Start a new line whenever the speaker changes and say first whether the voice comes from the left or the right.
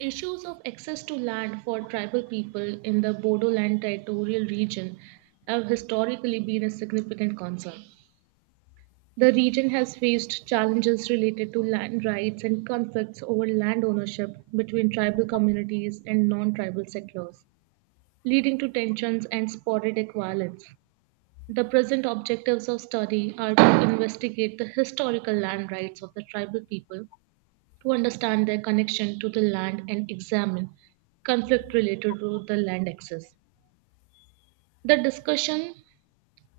right: Issues of access to land for tribal people in the Bodoland territorial region have historically been a significant concern. The region has faced challenges related to land rights and conflicts over land ownership between tribal communities and non tribal settlers, leading to tensions and sporadic violence. The present objectives of study are to investigate the historical land rights of the tribal people to understand their connection to the land and examine conflict related to the land access. The discussion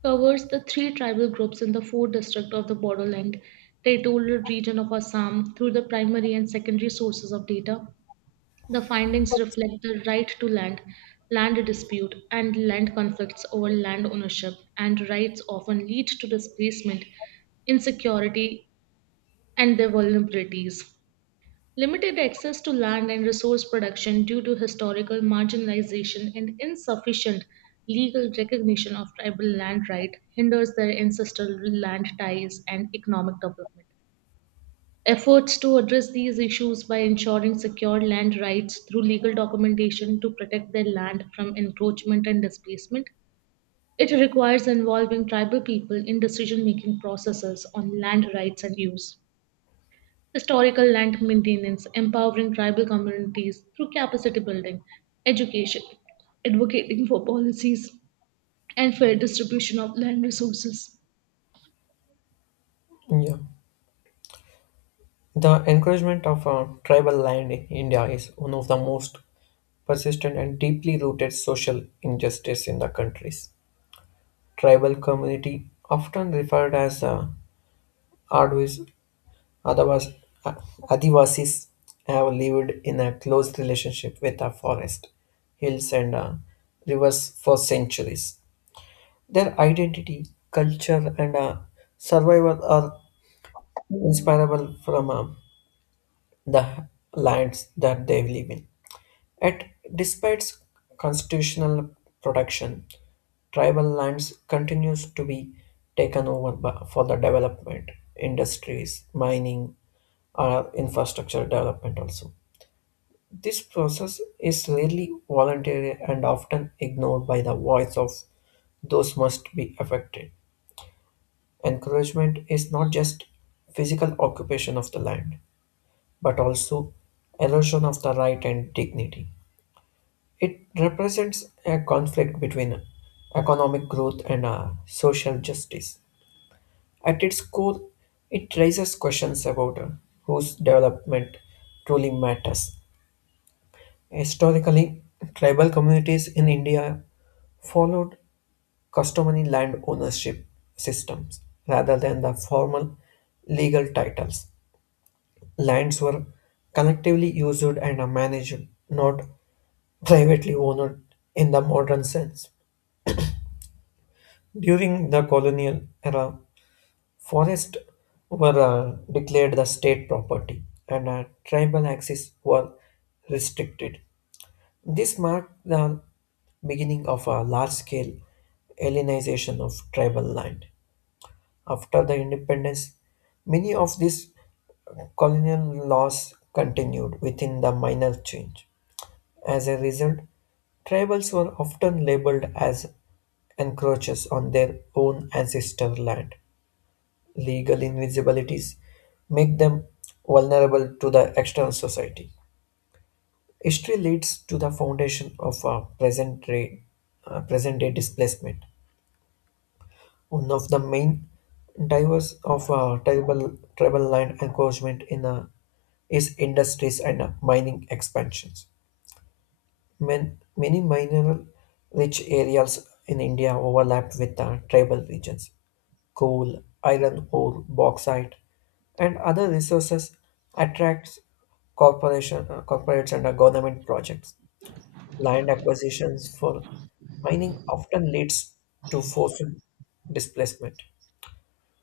right: covers the three tribal groups in the four districts of the borderland territorial region of Assam through the primary and secondary sources of data. The findings reflect the right to land, land dispute, and land conflicts over land ownership, and rights often lead to displacement, insecurity, and their vulnerabilities. Limited access to land and resource production due to historical marginalization and insufficient legal recognition of tribal land right hinders their ancestral land ties and economic development. Efforts to address these issues by ensuring secure land rights through legal documentation to protect their land from encroachment and displacement. It requires involving tribal people in decision making processes on land rights and use historical land maintenance, empowering tribal communities through capacity building, education, advocating for policies and fair distribution of land resources.
left: Yeah, the encouragement of tribal land in India is one of the most persistent and deeply rooted social injustice in the countries. Tribal community, often referred as Advis, otherwise uh, Adivasis, have lived in a close relationship with the forest, hills, and rivers for centuries. Their identity, culture, and survival are inseparable from the lands that they live in. Yet, despite constitutional protection, tribal lands continues to be taken over by, for the development, industries, mining, or infrastructure development also. This process is rarely voluntary and often ignored by the voice of those must be affected. Encouragement is not just physical occupation of the land, but also erosion of the right and dignity. It represents a conflict between economic growth and social justice. At its core, it raises questions about whose development truly matters. Historically, tribal communities in India followed customary land ownership systems rather than the formal legal titles. Lands were collectively used and managed, not privately owned in the modern sense. During the colonial era, forests were declared the state property and tribal access were restricted. This marked the beginning of a large scale alienization of tribal land. After the independence, many of these colonial laws continued within the minor change. As a result, tribals were often labeled as encroachers on their own ancestor land. Legal invisibilities make them vulnerable to the external society. History leads to the foundation of a present day displacement. One of the main drivers of tribal land encroachment in is industries and mining expansions. Many mineral rich areas in India overlap with tribal regions: coal, iron ore, bauxite, and other resources attracts corporates and government projects. Land acquisitions for mining often leads to forced displacement.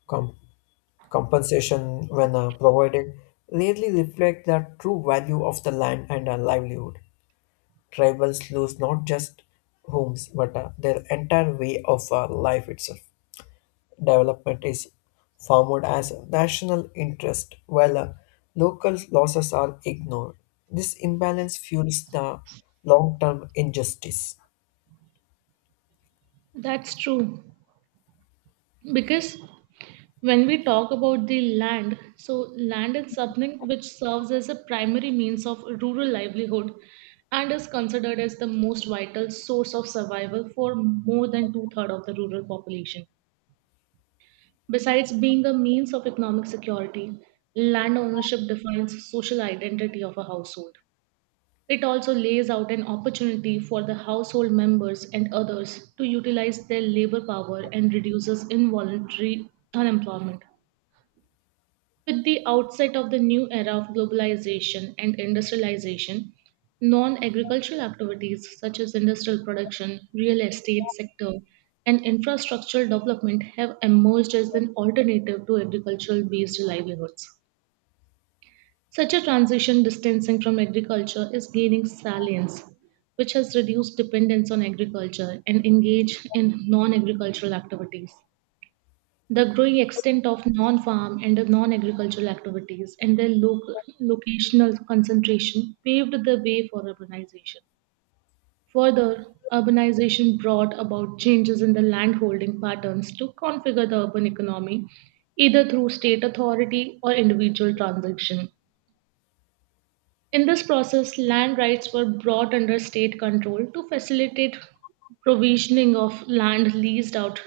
left: Com- Compensation, when provided, rarely reflect the true value of the land and livelihood. Tribals lose not just homes but their entire way of life itself. Development is formed as a national interest while local losses are ignored. This imbalance fuels the long term injustice.
right: That's true. Because when we talk about the land, so land is something which serves as a primary means of rural livelihood and is considered as the most vital source of survival for more than two-thirds of the rural population. Besides being a means of economic security, land ownership defines social identity of a household. It also lays out an opportunity for the household members and others to utilize their labor power and reduces involuntary unemployment. With the outset of the new era of globalization and industrialization, non agricultural activities such as industrial production, real estate sector, and infrastructural development have emerged as an alternative to agricultural based livelihoods. Such a transition distancing from agriculture is gaining salience, which has reduced dependence on agriculture and engaged in non agricultural activities. The growing extent of non-farm and non-agricultural activities and their locational concentration paved the way for urbanization. Further, urbanization brought about changes in the landholding patterns to configure the urban economy, either through state authority or individual transaction. In this process, land rights were brought under state control to facilitate provisioning of land leased out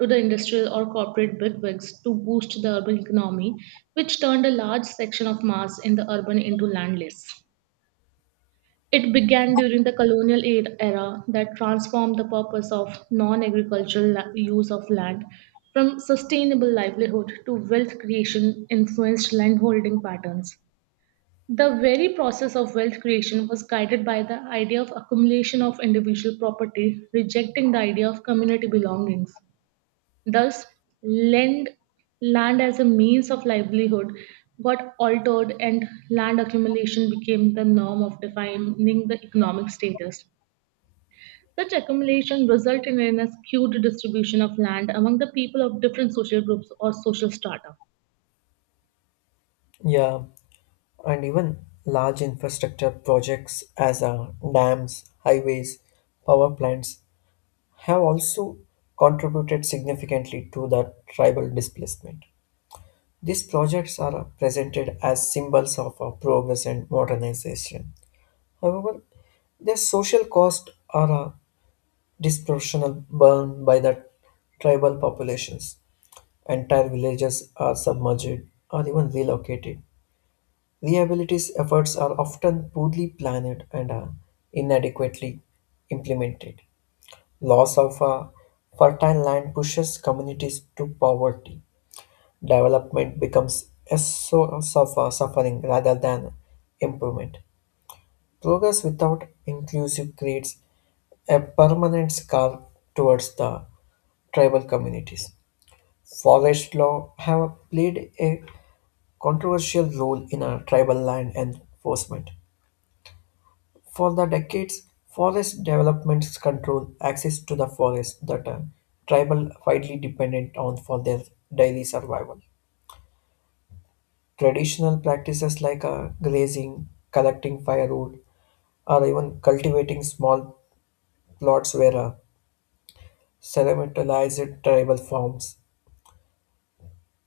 right: to the industrial or corporate bigwigs to boost the urban economy, which turned a large section of mass in the urban into landless. It began during the colonial era that transformed the purpose of non agricultural use of land from sustainable livelihood to wealth creation influenced landholding patterns. The very process of wealth creation was guided by the idea of accumulation of individual property, rejecting the idea of community belongings. Thus, land, land as a means of livelihood got altered, and land accumulation became the norm of defining the economic status. Such accumulation resulted in a skewed distribution of land among the people of different social groups or social strata.
left: Yeah, and even large infrastructure projects as dams, highways, power plants have also contributed significantly to the tribal displacement. These projects are presented as symbols of progress and modernization. However, their social costs are a disproportional borne by the tribal populations. Entire villages are submerged or even relocated. Rehabilitation efforts are often poorly planned and are inadequately implemented. Loss of fertile land pushes communities to poverty. Development becomes a source of suffering rather than improvement. Progress without inclusive creates a permanent scar towards the tribal communities. Forest law have played a controversial role in our tribal land enforcement. For the decades, forest developments control access to the forest that are tribal widely dependent on for their daily survival. Traditional practices like grazing, collecting firewood, or even cultivating small plots were ceremonized tribal forms.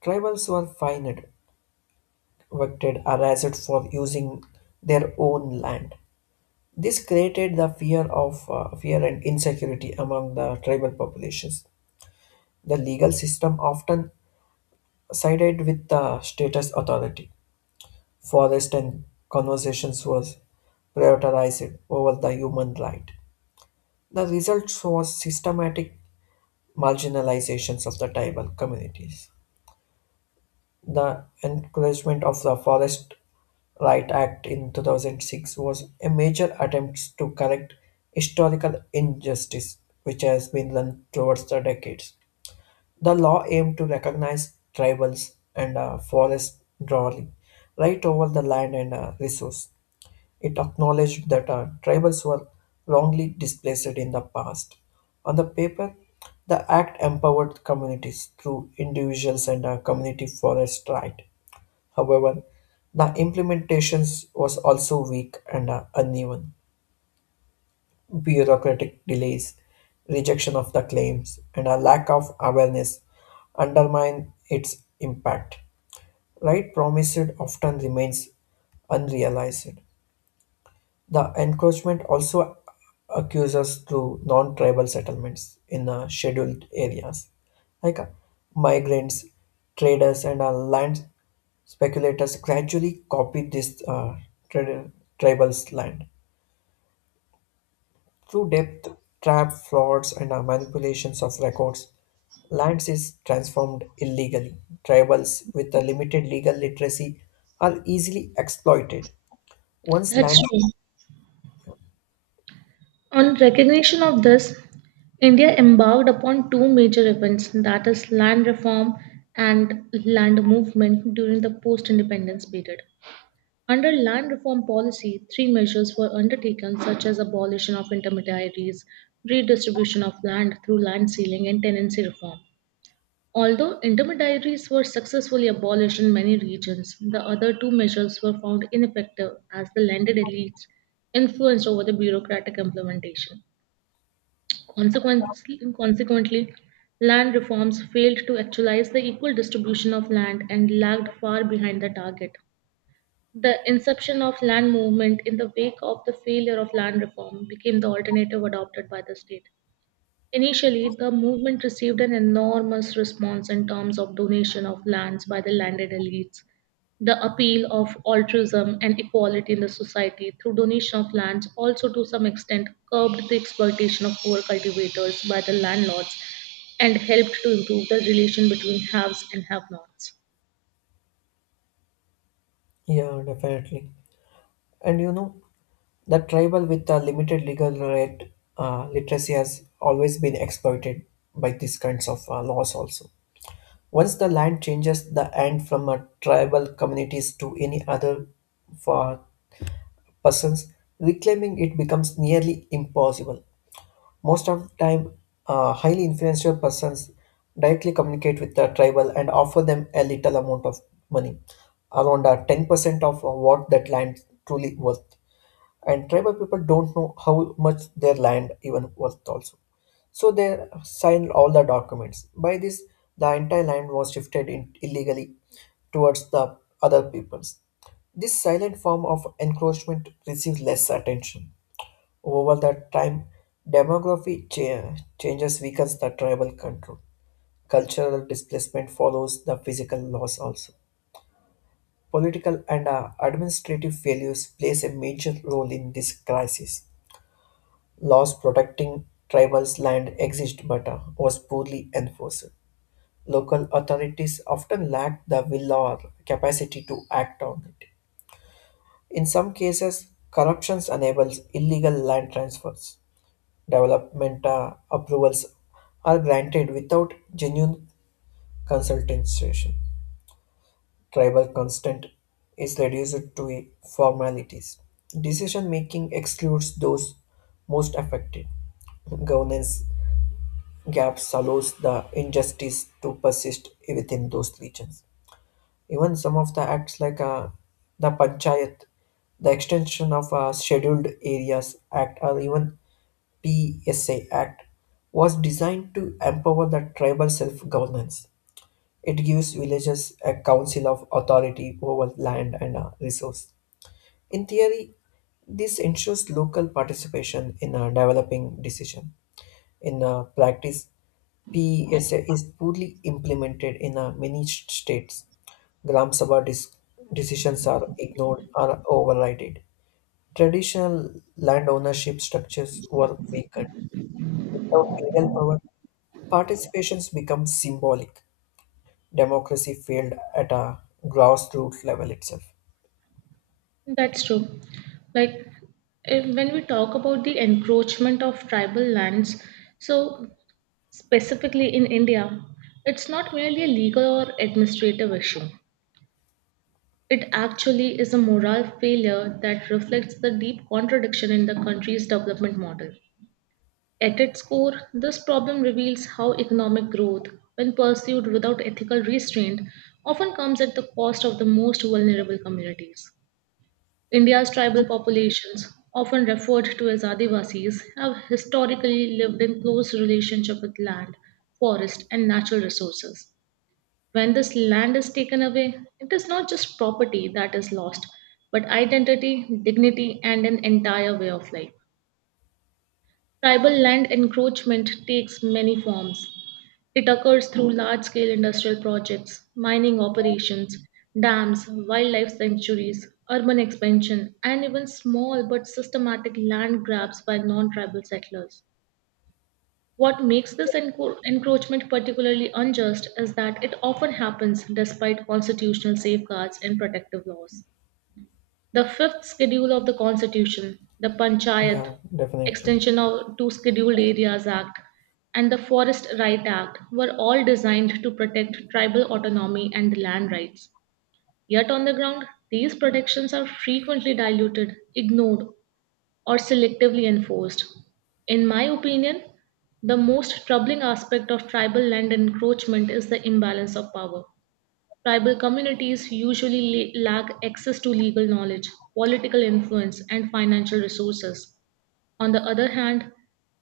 left: Tribals were fined, evicted, or arrested for using their own land. This created the fear and insecurity among the tribal populations. The legal system often sided with the status authority. Forest and conversations was prioritized over the human right. The result was systematic marginalizations of the tribal communities. The encouragement of the Forest Right Act in 2006 was a major attempt to correct historical injustice which has been done towards the decades. The law aimed to recognize tribals and forest drawing right over the land and resource. It acknowledged that tribals were wrongly displaced in the past. On the paper, the act empowered communities through individuals and community forest right. However, the implementation was also weak and uneven. Bureaucratic delays, rejection of the claims, and a lack of awareness undermine its impact. Right promised often remains unrealized. The encroachment also occurs through non-tribal settlements in scheduled areas, like migrants, traders, and land speculators gradually copied this trad- tribal's land. Through depth, trap, frauds, and manipulations of records, lands is transformed illegally. Tribals with a limited legal literacy are easily exploited. Once
right: That's
left: land,
right: true. On recognition of this, India embarked upon two major events, that is, land reform and land movement during the post independence period. Under land reform policy, three measures were undertaken, such as abolition of intermediaries, redistribution of land through land sealing, and tenancy reform. Although intermediaries were successfully abolished in many regions, the other two measures were found ineffective as the landed elites influenced over the bureaucratic implementation. Consequently, land reforms failed to actualize the equal distribution of land and lagged far behind the target. The inception of land movement in the wake of the failure of land reform became the alternative adopted by the state. Initially, the movement received an enormous response in terms of donation of lands by the landed elites. The appeal of altruism and equality in the society through donation of lands also to some extent curbed the exploitation of poor cultivators by the landlords and helped to improve the relation between haves and have-nots.
left: yeah, definitely. And you know, the tribal with a limited legal literacy has always been exploited by these kinds of laws also. Once the land changes the end from a tribal communities to any other for persons, reclaiming it becomes nearly impossible. Most of the time, highly influential persons directly communicate with the tribal and offer them a little amount of money, around 10% of what that land truly worth, and tribal people don't know how much their land even worth also, so they signed all the documents. By this, the entire land was shifted in illegally towards the other peoples. This silent form of encroachment receives less attention. Over the time, demography cha- changes weakens the tribal control. Cultural displacement follows the physical loss also. Political and administrative failures plays a major role in this crisis. Laws protecting tribals' land exist but was poorly enforced. Local authorities often lacked the will or capacity to act on it. In some cases, corruption enables illegal land transfers. Development approvals are granted without genuine consultation. Tribal consent is reduced to a formalities. Decision making excludes those most affected. Governance gaps allows the injustice to persist within those regions. Even some of the acts like the Panchayat, the extension of Scheduled Areas Act or even PSA Act was designed to empower the tribal self-governance. It gives villages a council of authority over land and resource. In theory, this ensures local participation in developing decision. In practice, PESA is poorly implemented in many states. Gram Sabha decisions are ignored or overridden. Traditional land ownership structures were weakened. Without legal power, participations become symbolic. Democracy failed at a grassroots level itself.
right: That's true. Like when we talk about the encroachment of tribal lands, so specifically in India, it's not merely a legal or administrative issue. It actually is a moral failure that reflects the deep contradiction in the country's development model. At its core, this problem reveals how economic growth, when pursued without ethical restraint, often comes at the cost of the most vulnerable communities. India's tribal populations, often referred to as Adivasis, have historically lived in close relationship with land, forest, and natural resources. When this land is taken away, it is not just property that is lost, but identity, dignity, and an entire way of life. Tribal land encroachment takes many forms. It occurs through large scale industrial projects, mining operations, dams, wildlife sanctuaries, urban expansion, and even small but systematic land grabs by non tribal settlers. What makes this encroachment particularly unjust is that it often happens despite constitutional safeguards and protective laws. The fifth schedule of the Constitution, the Panchayat
left: Yeah, definitely.
right: Extension of to Scheduled Areas Act, and the Forest Right Act were all designed to protect tribal autonomy and land rights. Yet, on the ground, these protections are frequently diluted, ignored, or selectively enforced. In my opinion, the most troubling aspect of tribal land encroachment is the imbalance of power. Tribal communities usually lack access to legal knowledge, political influence, and financial resources. On the other hand,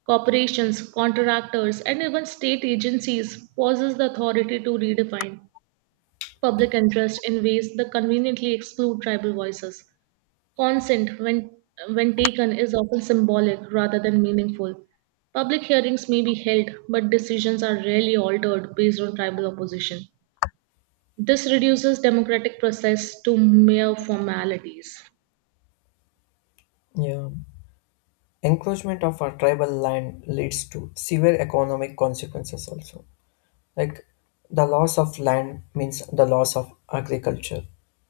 right: corporations, contractors, and even state agencies possess the authority to redefine public interest in ways that conveniently exclude tribal voices. Consent, when taken, is often symbolic rather than meaningful. Public hearings may be held, but decisions are rarely altered based on tribal opposition. This reduces democratic process to mere formalities.
left: Yeah. Encroachment of our tribal land leads to severe economic consequences also. Like the loss of land means the loss of agriculture,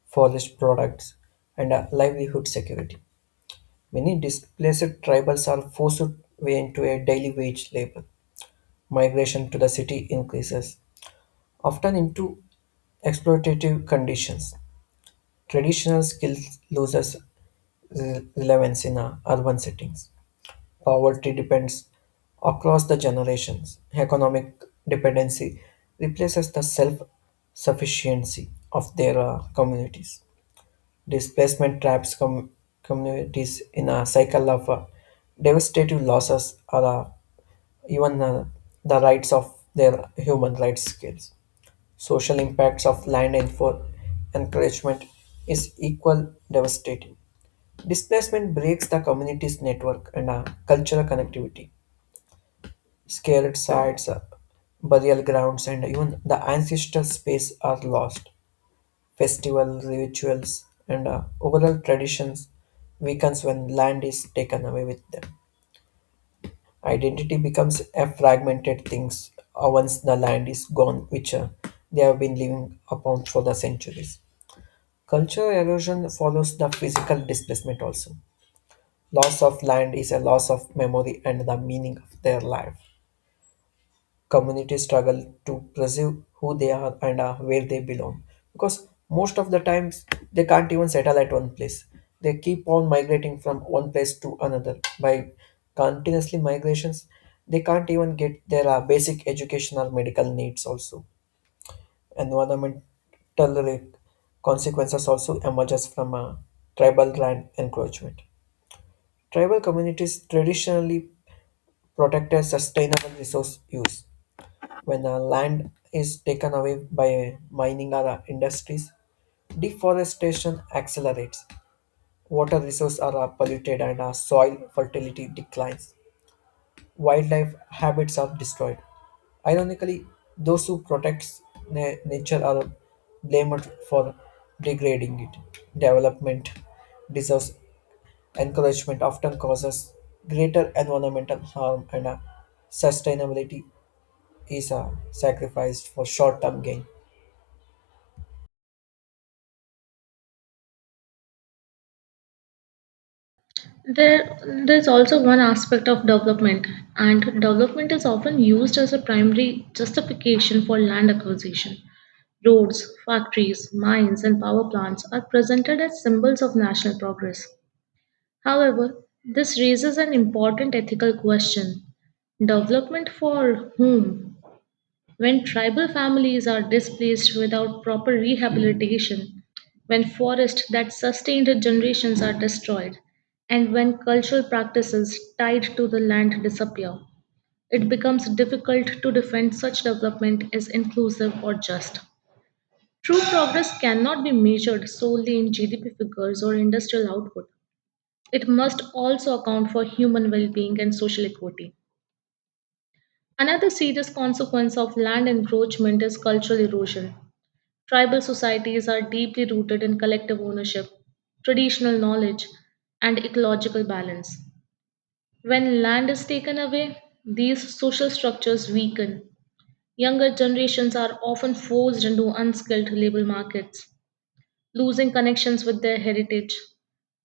left: forest products, and livelihood security. Many displaced tribals are forced way into a daily wage labor. Migration to the city increases, often into exploitative conditions. Traditional skills loses relevance in urban settings. Poverty depends across the generations. Economic dependency replaces the self sufficiency of their communities. Displacement traps communities in a cycle of devastating losses or even the rights of their human rights skills. Social impacts of land and for encouragement is equal devastating. Displacement breaks the community's network and cultural connectivity. Sacred sites, burial grounds, and even the ancestor space are lost. Festival rituals and overall traditions weakens when land is taken away with them. Identity becomes a fragmented things once the land is gone, which they have been living upon for the centuries. Cultural erosion follows the physical displacement also. Loss of land is a loss of memory and the meaning of their life. Communities struggle to preserve who they are and where they belong, because most of the times they can't even settle at one place. They keep on migrating from one place to another. By continuously migrations, they can't even get their basic education or medical needs also. Environmental consequences also emerges from tribal land encroachment. Tribal communities traditionally protected sustainable resource use. When land is taken away by mining or industries, deforestation accelerates. Water resources are polluted and soil fertility declines. Wildlife habits are destroyed. Ironically, those who protect nature are blamed for degrading it. Development deserves encouragement often causes greater environmental harm and sustainability is sacrificed for short-term gain.
right: There, there's also one aspect of development, and development is often used as a primary justification for land acquisition. Roads, factories, mines, and power plants are presented as symbols of national progress. However, this raises an important ethical question: development for whom? When tribal families are displaced without proper rehabilitation, when forests that sustained generations are destroyed, and when cultural practices tied to the land disappear, it becomes difficult to defend such development as inclusive or just. True progress cannot be measured solely in GDP figures or industrial output. It must also account for human well being and social equity. Another serious consequence of land encroachment is cultural erosion. Tribal societies are deeply rooted in collective ownership, traditional knowledge, and ecological balance. When land is taken away, these social structures weaken. Younger generations are often forced into unskilled labor markets, losing connections with their heritage.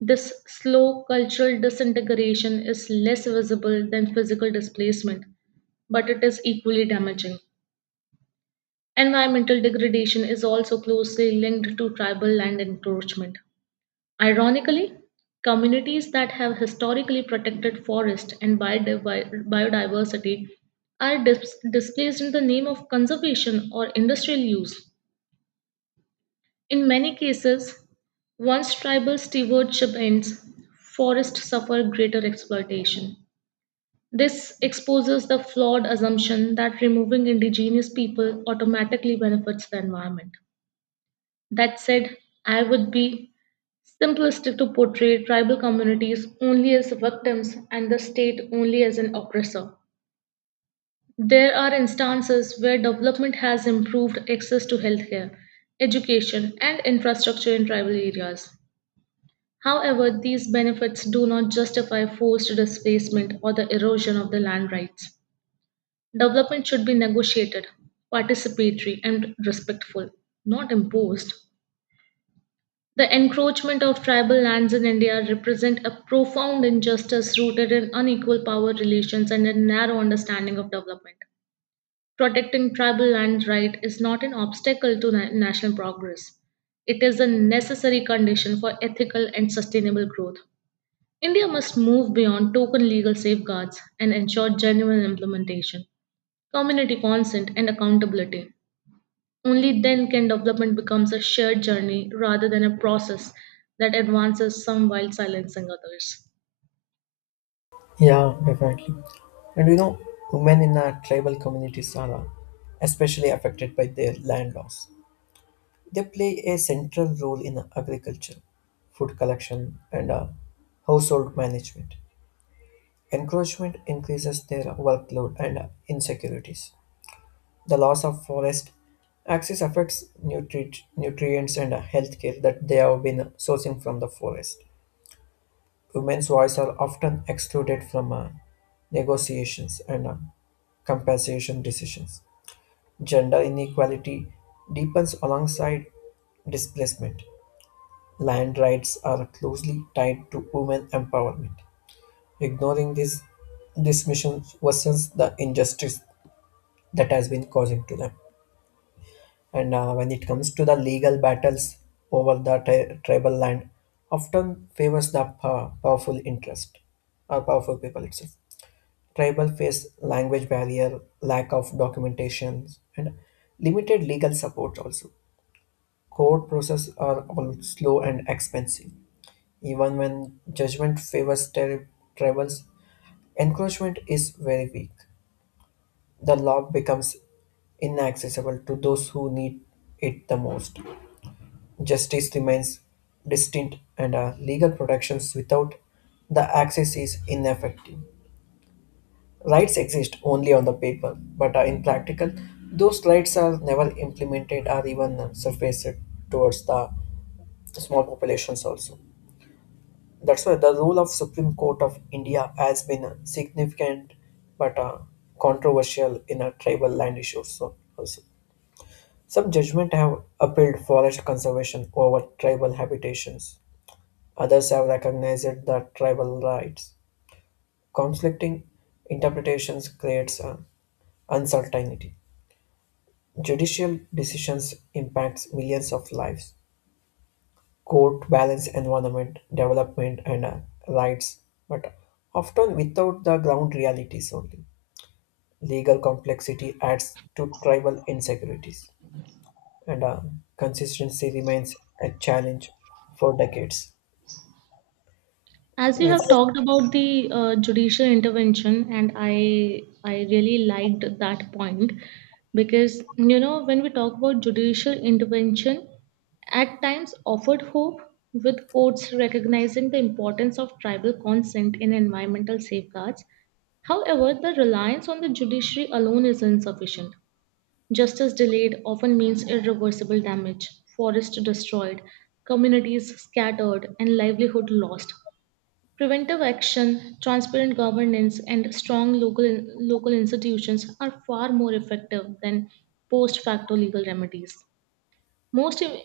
right: This slow cultural disintegration is less visible than physical displacement, but it is equally damaging. Environmental degradation is also closely linked to tribal land encroachment. Ironically, communities that have historically protected forest and biodiversity are displaced in the name of conservation or industrial use. In many cases, once tribal stewardship ends, forests suffer greater exploitation. This exposes the flawed assumption that removing indigenous people automatically benefits the environment. That said, I would be simplistic to portray tribal communities only as victims and the state only as an oppressor. There are instances where development has improved access to healthcare, education, and infrastructure in tribal areas. However, these benefits do not justify forced displacement or the erosion of the land rights. Development should be negotiated, participatory, and respectful, not imposed. The encroachment of tribal lands in India represent a profound injustice rooted in unequal power relations and a narrow understanding of development. Protecting tribal land right is not an obstacle to national progress. It is a necessary condition for ethical and sustainable growth. India must move beyond token legal safeguards and ensure genuine implementation, community consent, and accountability. Only then can development becomes a shared journey rather than a process that advances some while silencing others.
left: Yeah, definitely. And you know, women in our tribal communities are especially affected by their land loss. They play a central role in agriculture, food collection, and household management. Encroachment increases their workload and insecurities. The loss of forest access affects nutrients and healthcare that they have been sourcing from the forest. Women's voice are often excluded from negotiations and compensation decisions. Gender inequality deepens alongside displacement. Land rights are closely tied to women empowerment. Ignoring this dismission worsens the injustice that has been causing to them. And when it comes to the legal battles over the tribal land, often favors the powerful interest or powerful people itself. Tribal face language barrier, lack of documentation, and limited legal support also. Court processes are all slow and expensive. Even when judgment favors tribals, encroachment is very weak. The law becomes inaccessible to those who need it the most. Justice remains distinct, and legal protections without the access is ineffective. Rights exist only on the paper, but are in practical, those rights are never implemented or even surfaced towards the small populations also. That's why the role of Supreme Court of India has been significant but controversial in a tribal land issues also. Some judgment have upheld forest conservation over tribal habitations. Others have recognized the tribal rights. Conflicting interpretations creates uncertainty. Judicial decisions impacts millions of lives. Court balance environment, development, and rights, but often without the ground realities only. Legal complexity adds to tribal insecurities, and consistency remains a challenge for decades.
right: As you have
left: Let's,
right: talked about the judicial intervention, and I really liked that point, because you know when we talk about judicial intervention, at times offered hope with courts recognizing the importance of tribal consent in environmental safeguards. However, the reliance on the judiciary alone is insufficient. Justice delayed often means irreversible damage, forest destroyed, communities scattered, and livelihood lost. Preventive action, transparent governance, and strong local institutions are far more effective than post facto legal remedies. Most, im-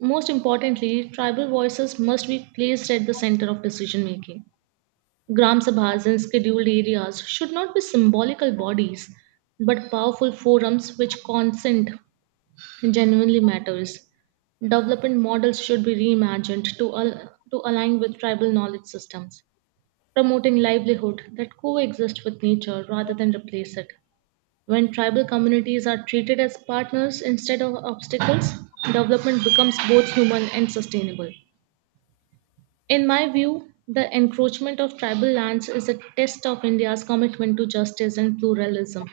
right: most importantly, tribal voices must be placed at the center of decision making. Gram Sabhas in scheduled areas should not be symbolical bodies, but powerful forums which consent genuinely matters. Development models should be reimagined to, to align with tribal knowledge systems, promoting livelihood that coexist with nature rather than replace it. When tribal communities are treated as partners instead of obstacles, development becomes both human and sustainable. In my view, the encroachment of tribal lands is a test of India's commitment to justice and pluralism.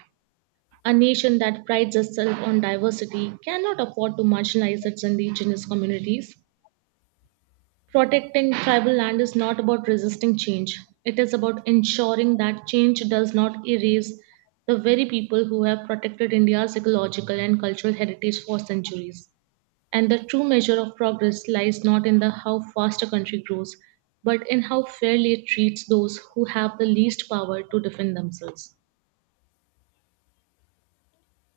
right: A nation that prides itself on diversity cannot afford to marginalize its indigenous communities. Protecting tribal land is not about resisting change, it is about ensuring that change does not erase the very people who have protected India's ecological and cultural heritage for centuries. And the true measure of progress lies not in the how fast a country grows, but in how fairly it treats those who have the least power to defend themselves.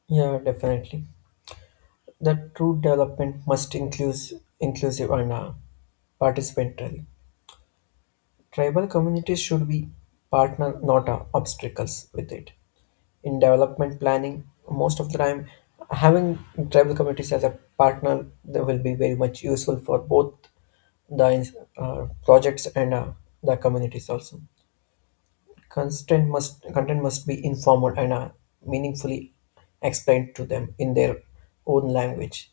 left: yeah, definitely. The true development must include inclusive and participatory. Tribal communities should be partner, not obstacles with it. In development planning, most of the time, having tribal communities as a partner they will be very much useful for both the projects and the communities also. Content must be informal and meaningfully explained to them in their own language.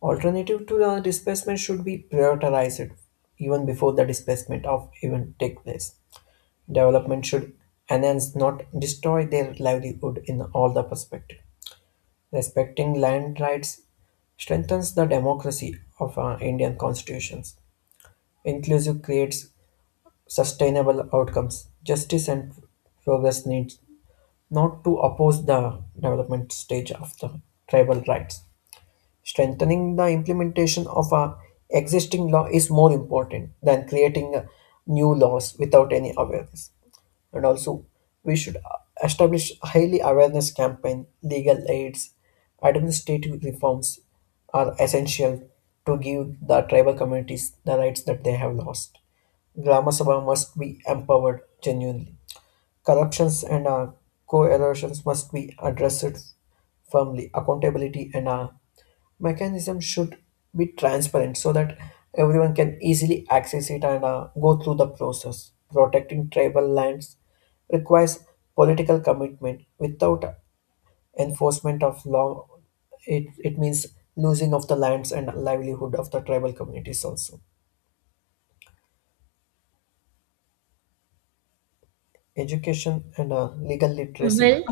left: Alternative to the displacement should be prioritized even before the displacement of even take place. Development should enhance, not destroy their livelihood in all the perspective. Respecting land rights strengthens the democracy of our Indian constitutions. Inclusive creates sustainable outcomes. Justice and progress needs not to oppose the development stage of the tribal rights. Strengthening the implementation of our existing law is more important than creating new laws without any awareness. And also we should establish highly awareness campaign legal aids administrative reforms are essential to give the tribal communities the rights that they have lost. Grama Sabha must be empowered genuinely. Corruptions and co-erosions must be addressed firmly. Accountability and mechanism should be transparent so that everyone can easily access it and go through the process. Protecting tribal lands requires political commitment. Without enforcement of law, it means losing of the lands and livelihood of the tribal communities also. Education and legal literacy.
right: Well,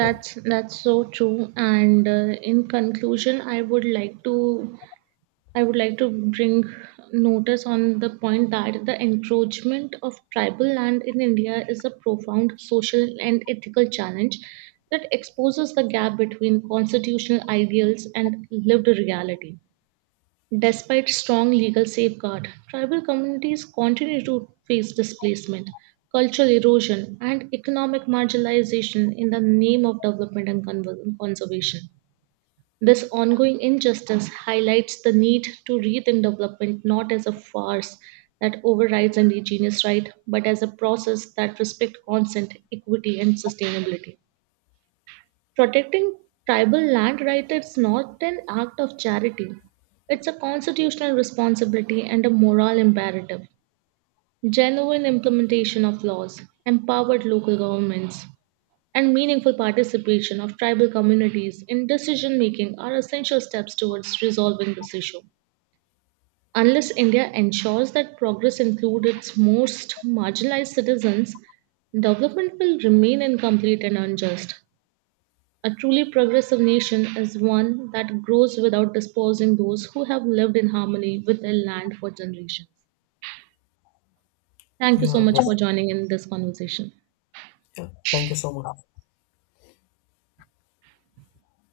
left: Yeah.
right: that's so true. And in conclusion, I would like to bring notice on the point that the encroachment of tribal land in India is a profound social and ethical challenge that exposes the gap between constitutional ideals and lived reality. Despite strong legal safeguard, tribal communities continue to face displacement, cultural erosion, and economic marginalization in the name of development and conservation. This ongoing injustice highlights the need to rethink development not as a farce that overrides indigenous right, but as a process that respects consent, equity, and sustainability. Protecting tribal land rights is not an act of charity. It's a constitutional responsibility and a moral imperative. Genuine implementation of laws, empowered local governments, and meaningful participation of tribal communities in decision making are essential steps towards resolving this issue. Unless India ensures that progress includes its most marginalized citizens, development will remain incomplete and unjust. A truly progressive nation is one that grows without disposing those who have lived in harmony with their land for generations. Thank you so
left: Yeah.
right: much
left: Yeah.
right: for joining in this conversation.
left: Yeah. Thank you so much.